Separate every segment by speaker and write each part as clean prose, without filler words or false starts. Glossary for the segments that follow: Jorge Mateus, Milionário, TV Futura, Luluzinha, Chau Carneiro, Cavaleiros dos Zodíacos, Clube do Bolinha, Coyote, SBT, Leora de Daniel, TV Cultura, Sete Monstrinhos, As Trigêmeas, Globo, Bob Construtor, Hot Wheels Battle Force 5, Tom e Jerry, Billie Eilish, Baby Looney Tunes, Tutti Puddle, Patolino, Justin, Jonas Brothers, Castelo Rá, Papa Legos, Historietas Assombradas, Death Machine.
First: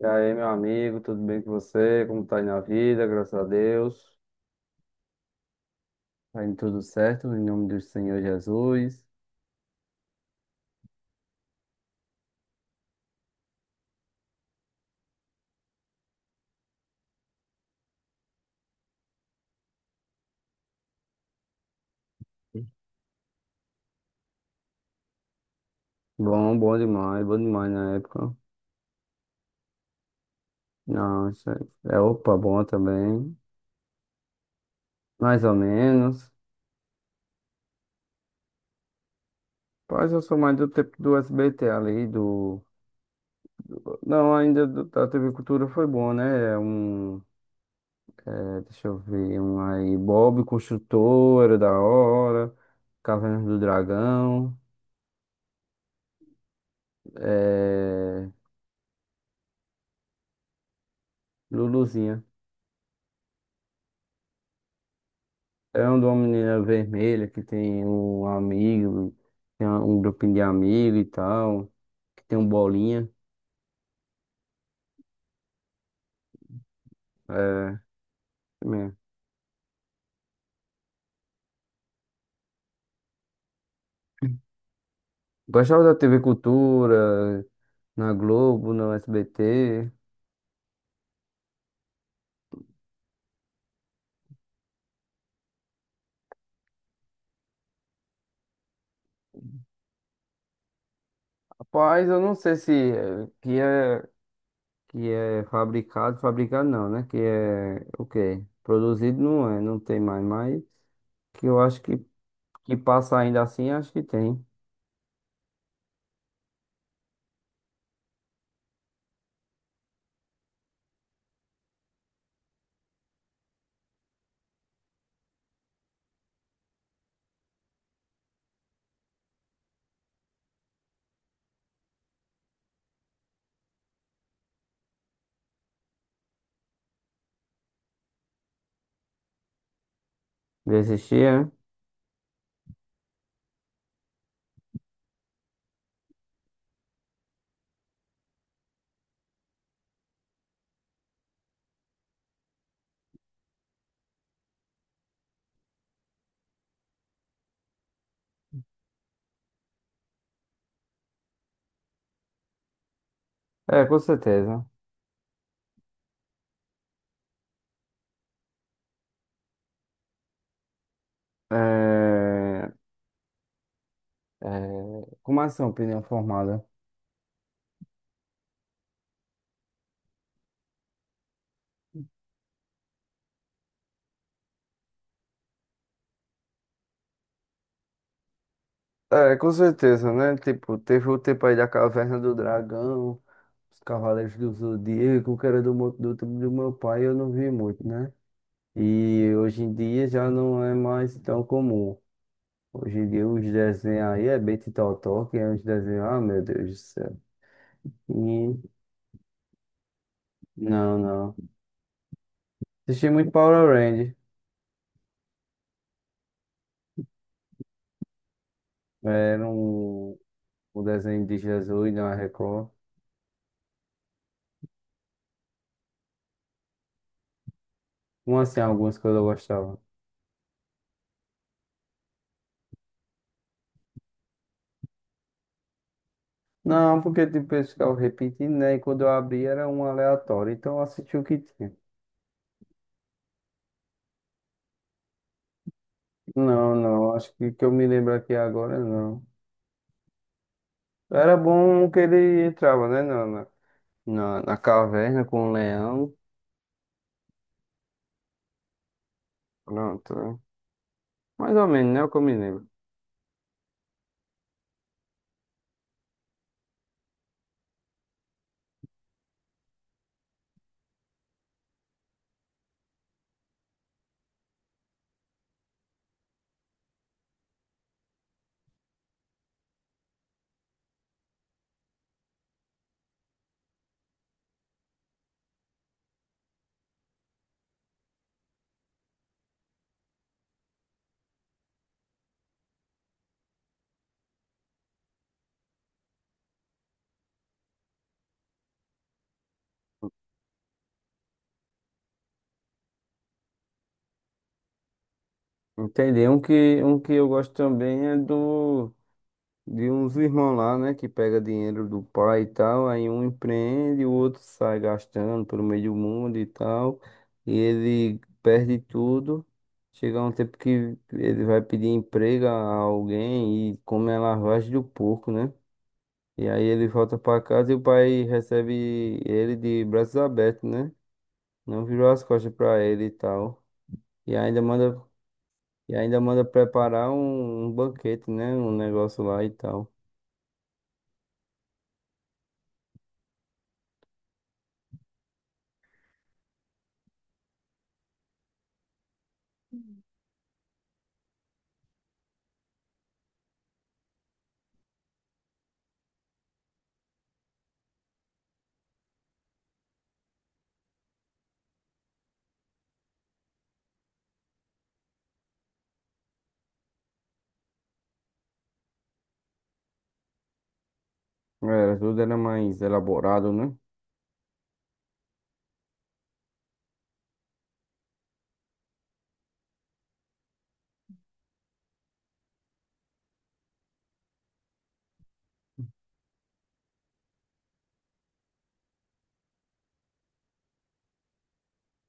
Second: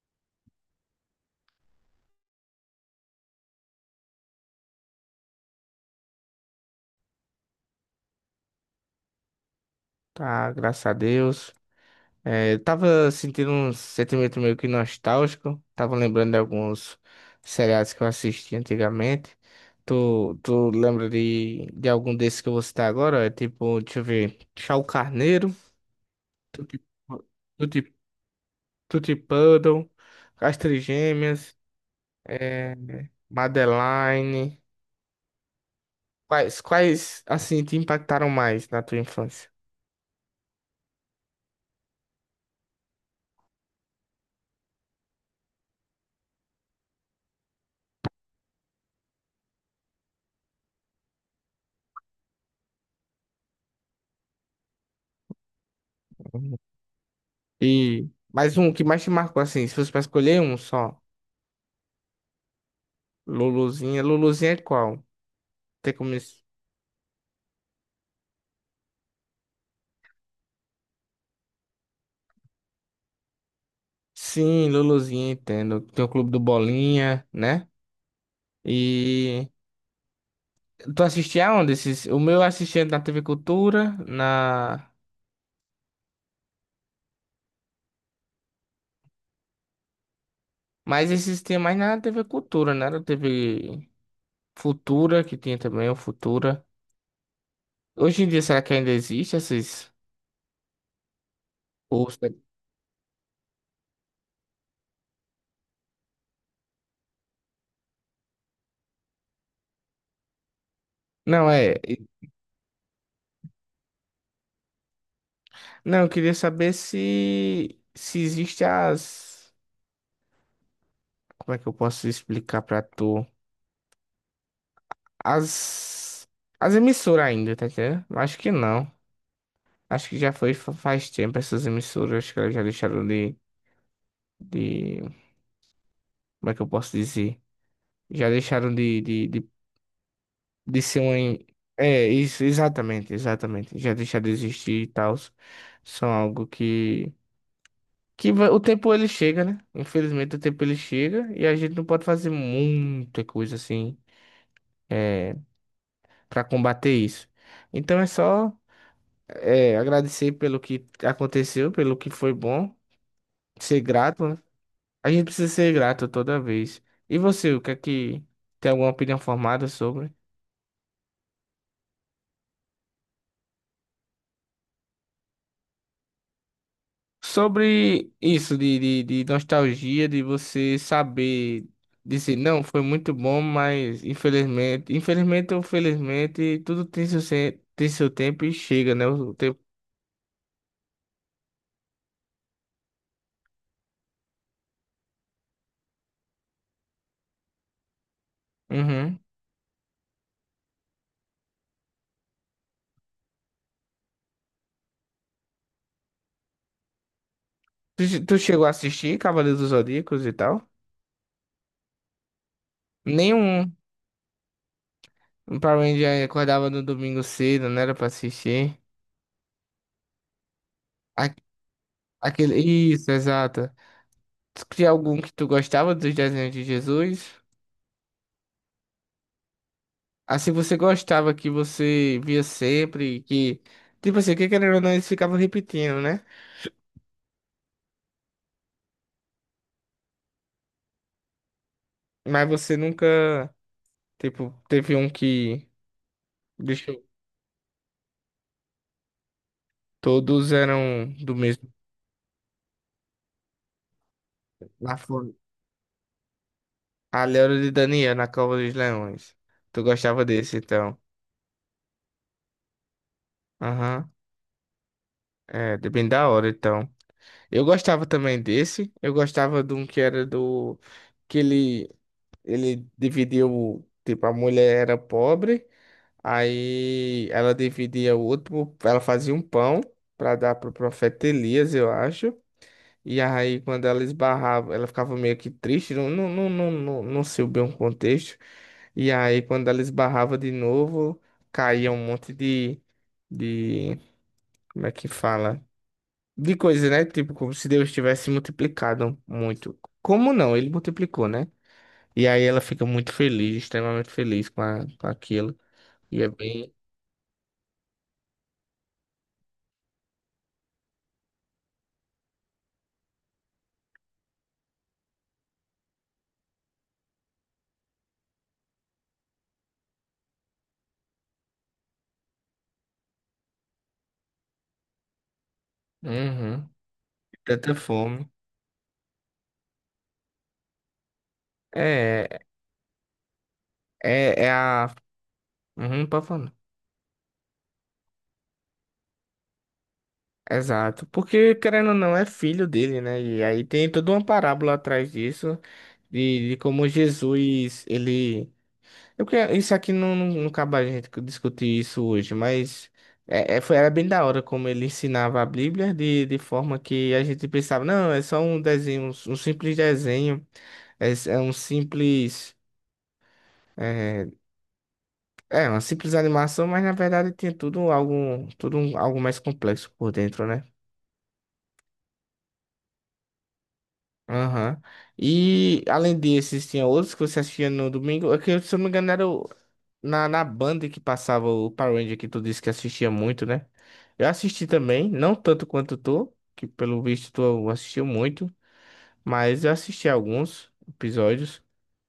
Speaker 1: E aí, meu amigo, tudo bem com você? Como tá aí na vida? Graças a Deus, tá indo tudo certo, em nome do Senhor Jesus.
Speaker 2: Tá, graças a Deus. Eu tava sentindo um sentimento meio que nostálgico. Tava lembrando de alguns seriados que eu assisti antigamente. Tu lembra de algum desses que eu vou citar agora? É tipo, deixa eu ver. Chau Carneiro,
Speaker 1: Bom
Speaker 2: Tutti,
Speaker 1: demais, bom demais na
Speaker 2: Tutti,
Speaker 1: época.
Speaker 2: Tutti Puddle, As
Speaker 1: Não, isso
Speaker 2: Trigêmeas,
Speaker 1: é, é opa, bom
Speaker 2: é,
Speaker 1: também.
Speaker 2: Madeline.
Speaker 1: Mais ou menos.
Speaker 2: Quais, assim, te impactaram mais na tua infância?
Speaker 1: Mas eu sou mais do tempo do SBT ali, do. Não, ainda da TV Cultura foi bom, né? É um. Deixa eu ver, um aí. Bob Construtor, era da hora. Caverna do Dragão.
Speaker 2: Uhum. E
Speaker 1: É,
Speaker 2: mais um que mais te marcou, assim, se fosse pra escolher um só.
Speaker 1: Luluzinha.
Speaker 2: Luluzinha. Luluzinha é qual?
Speaker 1: É
Speaker 2: Tem
Speaker 1: um de
Speaker 2: como...
Speaker 1: uma
Speaker 2: es-
Speaker 1: menina vermelha que tem um amigo, tem um grupinho de amigos e tal, que tem um bolinha.
Speaker 2: Sim, Luluzinha, entendo. Tem o Clube do Bolinha, né?
Speaker 1: É, mesmo.
Speaker 2: E tu assistia aonde esses? O meu eu assistia na TV Cultura, na...
Speaker 1: Gostava da TV Cultura, na Globo, no SBT.
Speaker 2: Mas esses tinha mais na TV Cultura, né? Na TV Futura, que tinha também o Futura. Hoje em dia, será que ainda existe esses...
Speaker 1: Rapaz,
Speaker 2: ou
Speaker 1: eu não
Speaker 2: se-
Speaker 1: sei se é- que é, que é fabricado, fabricado não, né? Que é o quê? Produzido não é, não tem mais, mas que
Speaker 2: Não,
Speaker 1: eu
Speaker 2: é...
Speaker 1: acho que, que passa ainda assim, acho que tem.
Speaker 2: Não, eu queria saber se... Se existe as... Como é que eu posso explicar pra tu? As, as emissoras ainda, tá entendendo? Eu acho que não. Acho que já foi faz tempo essas emissoras. Acho que elas já deixaram de. Como é que eu posso dizer? Já deixaram de ser uma.
Speaker 1: Existia,
Speaker 2: É, isso, exatamente, exatamente. Já deixaram de existir e tal. São algo que. O tempo ele chega, né? Infelizmente o tempo ele chega e a gente não pode fazer muita coisa assim pra combater isso. Então é só. É, agradecer pelo que aconteceu, pelo que foi bom, ser
Speaker 1: é? É, com
Speaker 2: grato, né?
Speaker 1: certeza.
Speaker 2: A gente precisa ser grato toda vez. E você, o que é que tem alguma opinião formada sobre?
Speaker 1: É, É, Como assim, opinião formada?
Speaker 2: Sobre isso de nostalgia, de você saber dizer, não, foi muito bom, mas infelizmente, infelizmente ou felizmente, tudo tem seu, se- tem seu tempo e chega, né? O
Speaker 1: É, com
Speaker 2: tempo.
Speaker 1: certeza, né? Tipo, teve o tempo aí da Caverna do Dragão, os Cavaleiros do Zodíaco, que era do, do tempo do meu pai, eu não vi muito, né?
Speaker 2: Uhum.
Speaker 1: E hoje em dia já não é mais tão comum. Hoje em dia os desenhos aí é Betty Totó, que é uns desenhos, ah, meu Deus do céu.
Speaker 2: Tu
Speaker 1: E,
Speaker 2: chegou a assistir Cavaleiros dos Zodíacos e tal?
Speaker 1: não, não. Assisti muito Power
Speaker 2: Nenhum.
Speaker 1: Rangers,
Speaker 2: Um Power Ranger acordava no domingo cedo, não era pra assistir.
Speaker 1: era um desenho
Speaker 2: A-
Speaker 1: de Jesus, não da
Speaker 2: Aquele...
Speaker 1: Record.
Speaker 2: Isso, exato. Tu tinha algum que tu gostava dos desenhos de Jesus?
Speaker 1: Como assim, algumas que eu gostava?
Speaker 2: Assim, você gostava que você via sempre, que... Tipo assim, que querendo ou não, eles ficavam repetindo, né?
Speaker 1: Não, porque tipo, eles ficavam repetindo, né? E quando eu abri era um aleatório, então eu assisti o que tinha.
Speaker 2: Mas você nunca, tipo, teve um que...
Speaker 1: Não,
Speaker 2: Deixa eu...
Speaker 1: não, acho que eu me lembro aqui agora, não.
Speaker 2: Todos eram do
Speaker 1: Era
Speaker 2: mesmo...
Speaker 1: bom que ele entrava, né? Na
Speaker 2: Lá
Speaker 1: caverna
Speaker 2: fora.
Speaker 1: com o leão.
Speaker 2: A Leora de Daniel, na Cova dos Leões. Tu
Speaker 1: Pronto,
Speaker 2: gostava
Speaker 1: né?
Speaker 2: desse, então.
Speaker 1: Mais ou menos, né? O que eu me lembro.
Speaker 2: Aham. É, bem da hora, então. Eu gostava também desse. Eu gostava de um que era do. Que ele dividiu. Tipo, a mulher era pobre. Aí ela dividia o outro. Ela fazia um pão pra dar pro profeta Elias, eu acho. E aí, quando ela esbarrava, ela ficava meio que triste. Não, não, não, não, não, não sei bem o contexto. E aí, quando ela esbarrava de novo, caía um monte de. De. Como é que fala? De coisas, né? Tipo, como se Deus tivesse multiplicado muito. Como não? Ele multiplicou, né? E aí ela fica muito feliz, extremamente feliz com, com aquilo. E
Speaker 1: Entendi.
Speaker 2: é bem.
Speaker 1: Um que eu gosto também é do. De uns irmãos lá, né, que pega dinheiro do pai e tal, aí um empreende, o outro sai gastando pelo meio do mundo e tal, e ele perde tudo. Chega um tempo que ele vai pedir emprego a alguém e come a lavagem do porco, né? E aí
Speaker 2: Uhum.
Speaker 1: ele volta pra casa
Speaker 2: Tanta
Speaker 1: e o pai
Speaker 2: fome.
Speaker 1: recebe ele de braços abertos, né? Não virou as
Speaker 2: É,
Speaker 1: costas pra ele e tal. E
Speaker 2: é
Speaker 1: ainda
Speaker 2: a.
Speaker 1: manda, e
Speaker 2: Uhum,
Speaker 1: ainda
Speaker 2: pode
Speaker 1: manda
Speaker 2: falar.
Speaker 1: preparar um banquete, né? Um negócio lá e tal.
Speaker 2: Exato. Porque, querendo ou não, é filho dele, né? E aí tem toda uma parábola atrás disso, de como Jesus, ele. Eu que isso aqui não acaba a gente discutir isso hoje, mas foi, era bem da hora como ele ensinava a Bíblia de forma que a gente pensava, não, é só um desenho, um simples desenho, é um simples, é, é uma simples animação, mas na verdade tinha tudo algo, algo mais complexo por dentro, né?
Speaker 1: Era, tudo era mais elaborado, né?
Speaker 2: Aham. E além desses, tinha outros que você assistia no domingo, é que se eu não me engano na Band que passava o Power Ranger que tu disse que assistia muito, né? Eu assisti também, não tanto quanto tu, que pelo visto tu assistiu muito, mas eu assisti alguns episódios.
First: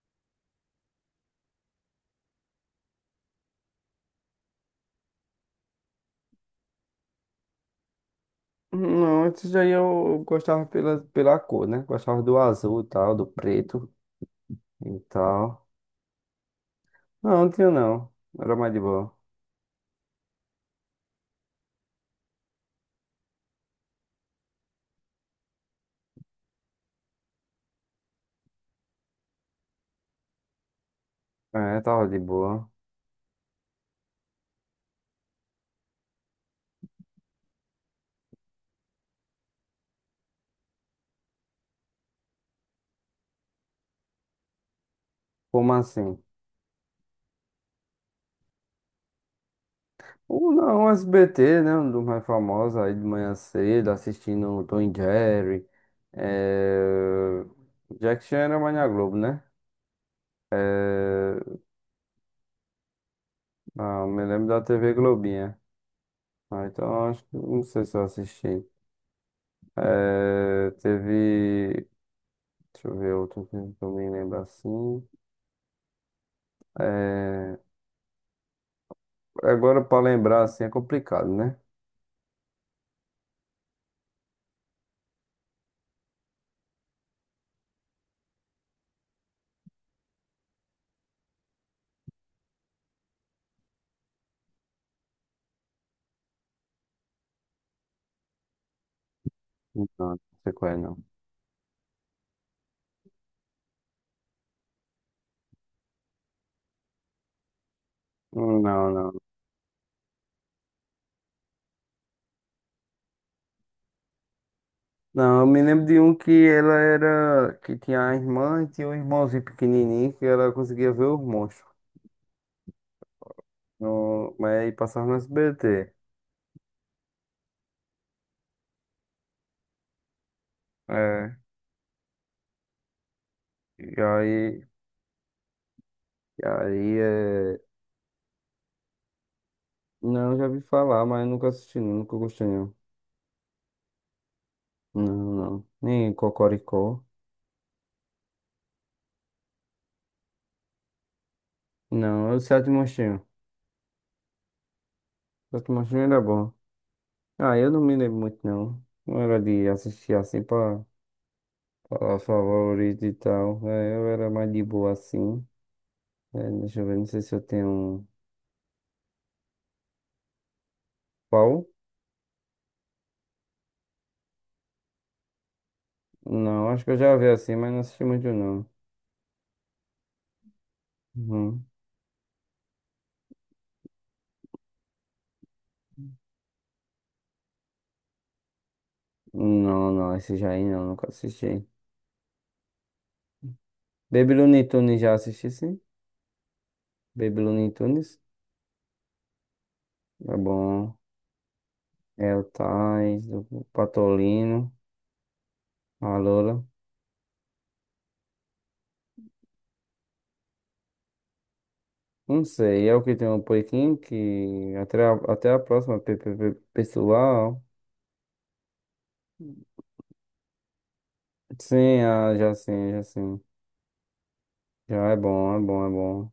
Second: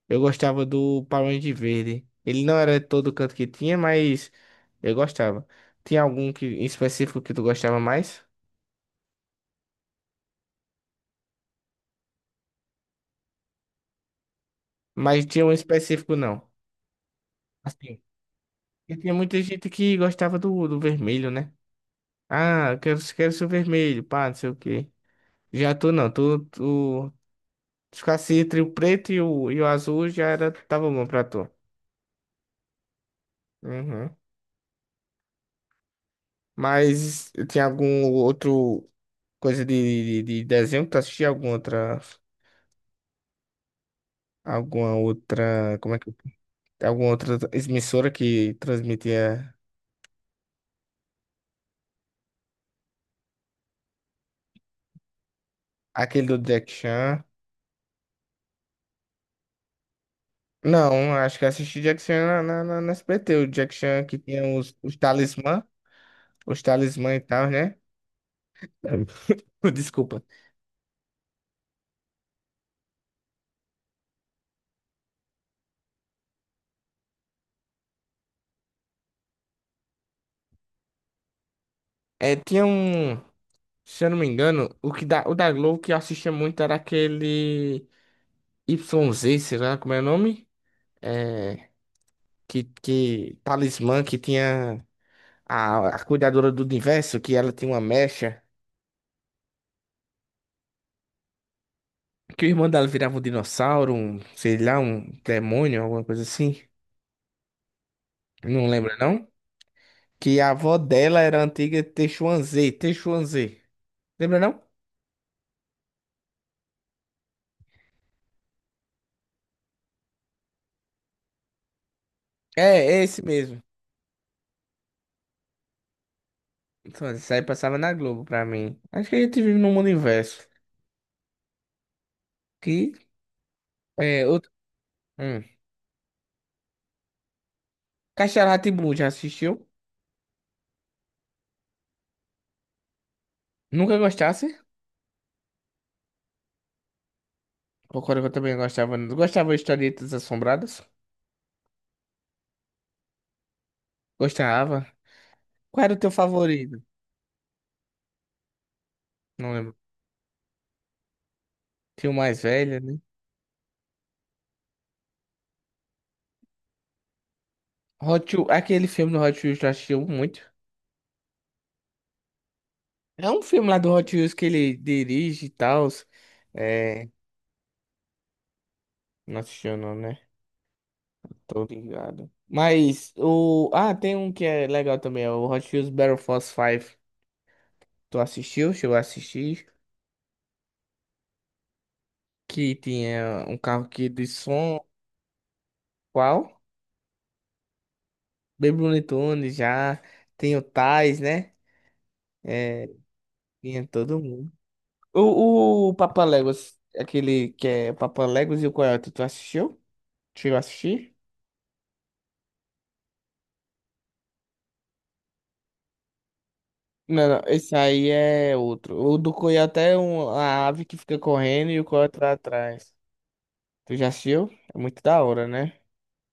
Speaker 2: Eu gostava do Power Ranger Verde. Ele não era todo canto que tinha, mas eu gostava. Tinha algum que, em específico que tu gostava mais?
Speaker 1: Não, antes daí eu gostava pela cor, né? Gostava do azul e tal, do preto e
Speaker 2: Mas tinha um
Speaker 1: tal.
Speaker 2: específico não.
Speaker 1: Não, não tinha
Speaker 2: Assim,
Speaker 1: não. Era mais de
Speaker 2: porque
Speaker 1: boa.
Speaker 2: tinha muita gente que gostava do vermelho, né? Ah, eu quero ser o vermelho, pá, não sei o quê. Já tu não, tu se ficasse entre o preto e o azul, já era, tava bom pra tu.
Speaker 1: É, tava de boa.
Speaker 2: Uhum. Mas tem algum outro coisa de desenho que tu assistia? Alguma
Speaker 1: Como
Speaker 2: outra, como é que,
Speaker 1: assim?
Speaker 2: alguma outra emissora que transmitia
Speaker 1: Ou não, SBT, né? Um dos mais famosos aí de manhã cedo, assistindo o Tom e Jerry.
Speaker 2: aquele do Jack Chan?
Speaker 1: É... Jack Chan era mais na Globo, né?
Speaker 2: Não, acho que
Speaker 1: É...
Speaker 2: assisti Jack Chan na SBT, o Jack Chan
Speaker 1: Não,
Speaker 2: que
Speaker 1: me lembro
Speaker 2: tinha
Speaker 1: da TV Globinha.
Speaker 2: os
Speaker 1: Ah, então
Speaker 2: talismã e
Speaker 1: acho que
Speaker 2: tal,
Speaker 1: não
Speaker 2: né?
Speaker 1: sei se eu assisti.
Speaker 2: É. Desculpa.
Speaker 1: É, teve. Deixa eu ver outro filme que eu me lembro assim. É, agora, pra lembrar assim, é complicado, né?
Speaker 2: É, tinha um. Se eu não me engano, o o da Globo que eu assistia muito era aquele Y Z, sei lá como é o nome? É, que talismã que tinha a cuidadora do universo, que ela tinha uma mecha,
Speaker 1: Não, não sei qual é, não.
Speaker 2: que o irmão dela virava um dinossauro, um, sei lá, um demônio, alguma coisa assim. Não
Speaker 1: Não,
Speaker 2: lembra,
Speaker 1: não.
Speaker 2: não? Que a avó dela era a antiga Teixuanzê. Lembra, não?
Speaker 1: Não, eu me lembro de um que ela era. Que tinha a irmã e tinha um irmãozinho pequenininho que ela conseguia ver os monstros.
Speaker 2: É, é esse mesmo.
Speaker 1: No, mas aí passava no S B T.
Speaker 2: Então, isso aí passava na Globo pra mim. Acho que a gente vive num mundo inverso.
Speaker 1: É.
Speaker 2: Que
Speaker 1: E
Speaker 2: é outro.
Speaker 1: aí.
Speaker 2: Hum.
Speaker 1: E aí é.
Speaker 2: Castelo Rá já assistiu?
Speaker 1: Não, já vi falar, mas nunca assisti, não, nunca gostei, não.
Speaker 2: Nunca gostasse?
Speaker 1: Não, não. Nem Cocoricó.
Speaker 2: Concordo que eu também gostava. Gostava de Historietas Assombradas?
Speaker 1: Não, é o Sete Monstrinhos.
Speaker 2: Gostava.
Speaker 1: Death
Speaker 2: Qual era o
Speaker 1: Machine
Speaker 2: teu
Speaker 1: era bom.
Speaker 2: favorito?
Speaker 1: Ah, eu não me lembro muito, não. Não era
Speaker 2: Não
Speaker 1: de
Speaker 2: lembro.
Speaker 1: assistir assim pra
Speaker 2: Tinha o
Speaker 1: falar
Speaker 2: mais velho, né?
Speaker 1: favorito e tal. É, eu era mais de boa assim. É, deixa eu ver, não sei se eu tenho um.
Speaker 2: Hot Wheels, aquele filme do Hot Wheels tu assistiu muito.
Speaker 1: Qual?
Speaker 2: É um filme lá do Hot Wheels que ele dirige e tal.
Speaker 1: Não, acho que eu
Speaker 2: É...
Speaker 1: já vi assim, mas não assisti muito, não.
Speaker 2: Não assistiu não, né?
Speaker 1: Uhum.
Speaker 2: Tô ligado. Mas o... Ah, tem um que é legal também. É o Hot Wheels Battle Force 5. Tu assistiu? Chegou a assistir?
Speaker 1: Não, não, esse já aí não, nunca assisti.
Speaker 2: Que tinha um carro que de
Speaker 1: Baby Looney
Speaker 2: som...
Speaker 1: Tunes já assisti, sim.
Speaker 2: Qual?
Speaker 1: Baby Looney Tunes.
Speaker 2: Baby Looney Tunes já.
Speaker 1: É
Speaker 2: Tem o
Speaker 1: bom.
Speaker 2: Tais, né?
Speaker 1: É o
Speaker 2: É,
Speaker 1: Tais, o
Speaker 2: tinha todo mundo.
Speaker 1: Patolino,
Speaker 2: O
Speaker 1: a
Speaker 2: Papa
Speaker 1: Lola.
Speaker 2: Legos, aquele que é o Papa Legos e o Coyote, tu assistiu? Chegou a assistir?
Speaker 1: Não sei, é o que tem um pouquinho que até a, até a próxima
Speaker 2: Não, não,
Speaker 1: pessoal.
Speaker 2: esse aí é outro. O do Coyote é um, a ave que fica correndo e o
Speaker 1: Sim,
Speaker 2: Coyote lá
Speaker 1: ah, já sim,
Speaker 2: atrás.
Speaker 1: já sim.
Speaker 2: Tu já assistiu? É muito
Speaker 1: Já é
Speaker 2: da hora,
Speaker 1: bom, é
Speaker 2: né?
Speaker 1: bom, é bom.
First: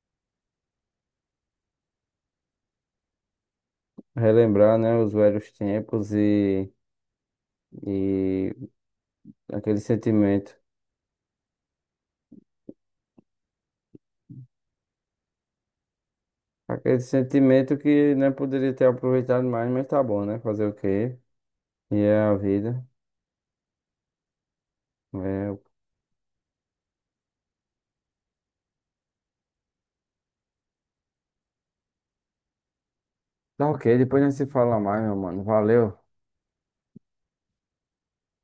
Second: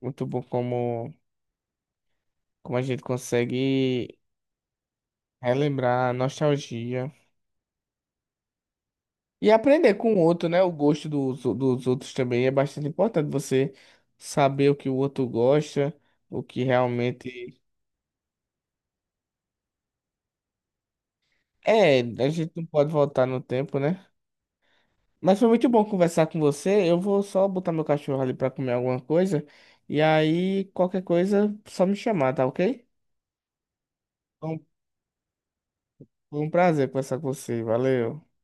Speaker 2: Muito bom como, como a gente consegue
Speaker 1: Relembrar, né, os velhos
Speaker 2: relembrar
Speaker 1: tempos
Speaker 2: a nostalgia.
Speaker 1: e
Speaker 2: E
Speaker 1: aquele
Speaker 2: aprender com o outro,
Speaker 1: sentimento.
Speaker 2: né? O gosto dos outros também é bastante importante. Você saber o que o outro gosta, o que
Speaker 1: Aquele
Speaker 2: realmente.
Speaker 1: sentimento que não poderia ter aproveitado mais, mas tá bom, né? Fazer o quê? E
Speaker 2: É,
Speaker 1: é
Speaker 2: a
Speaker 1: a
Speaker 2: gente não
Speaker 1: vida.
Speaker 2: pode voltar no tempo, né? Mas foi
Speaker 1: É.
Speaker 2: muito bom conversar com você. Eu vou só botar meu cachorro ali pra comer alguma coisa. E aí, qualquer coisa, só me chamar, tá ok?
Speaker 1: Tá ok, depois não se
Speaker 2: Então,
Speaker 1: fala mais, meu mano. Valeu.
Speaker 2: foi um prazer conversar com você. Valeu.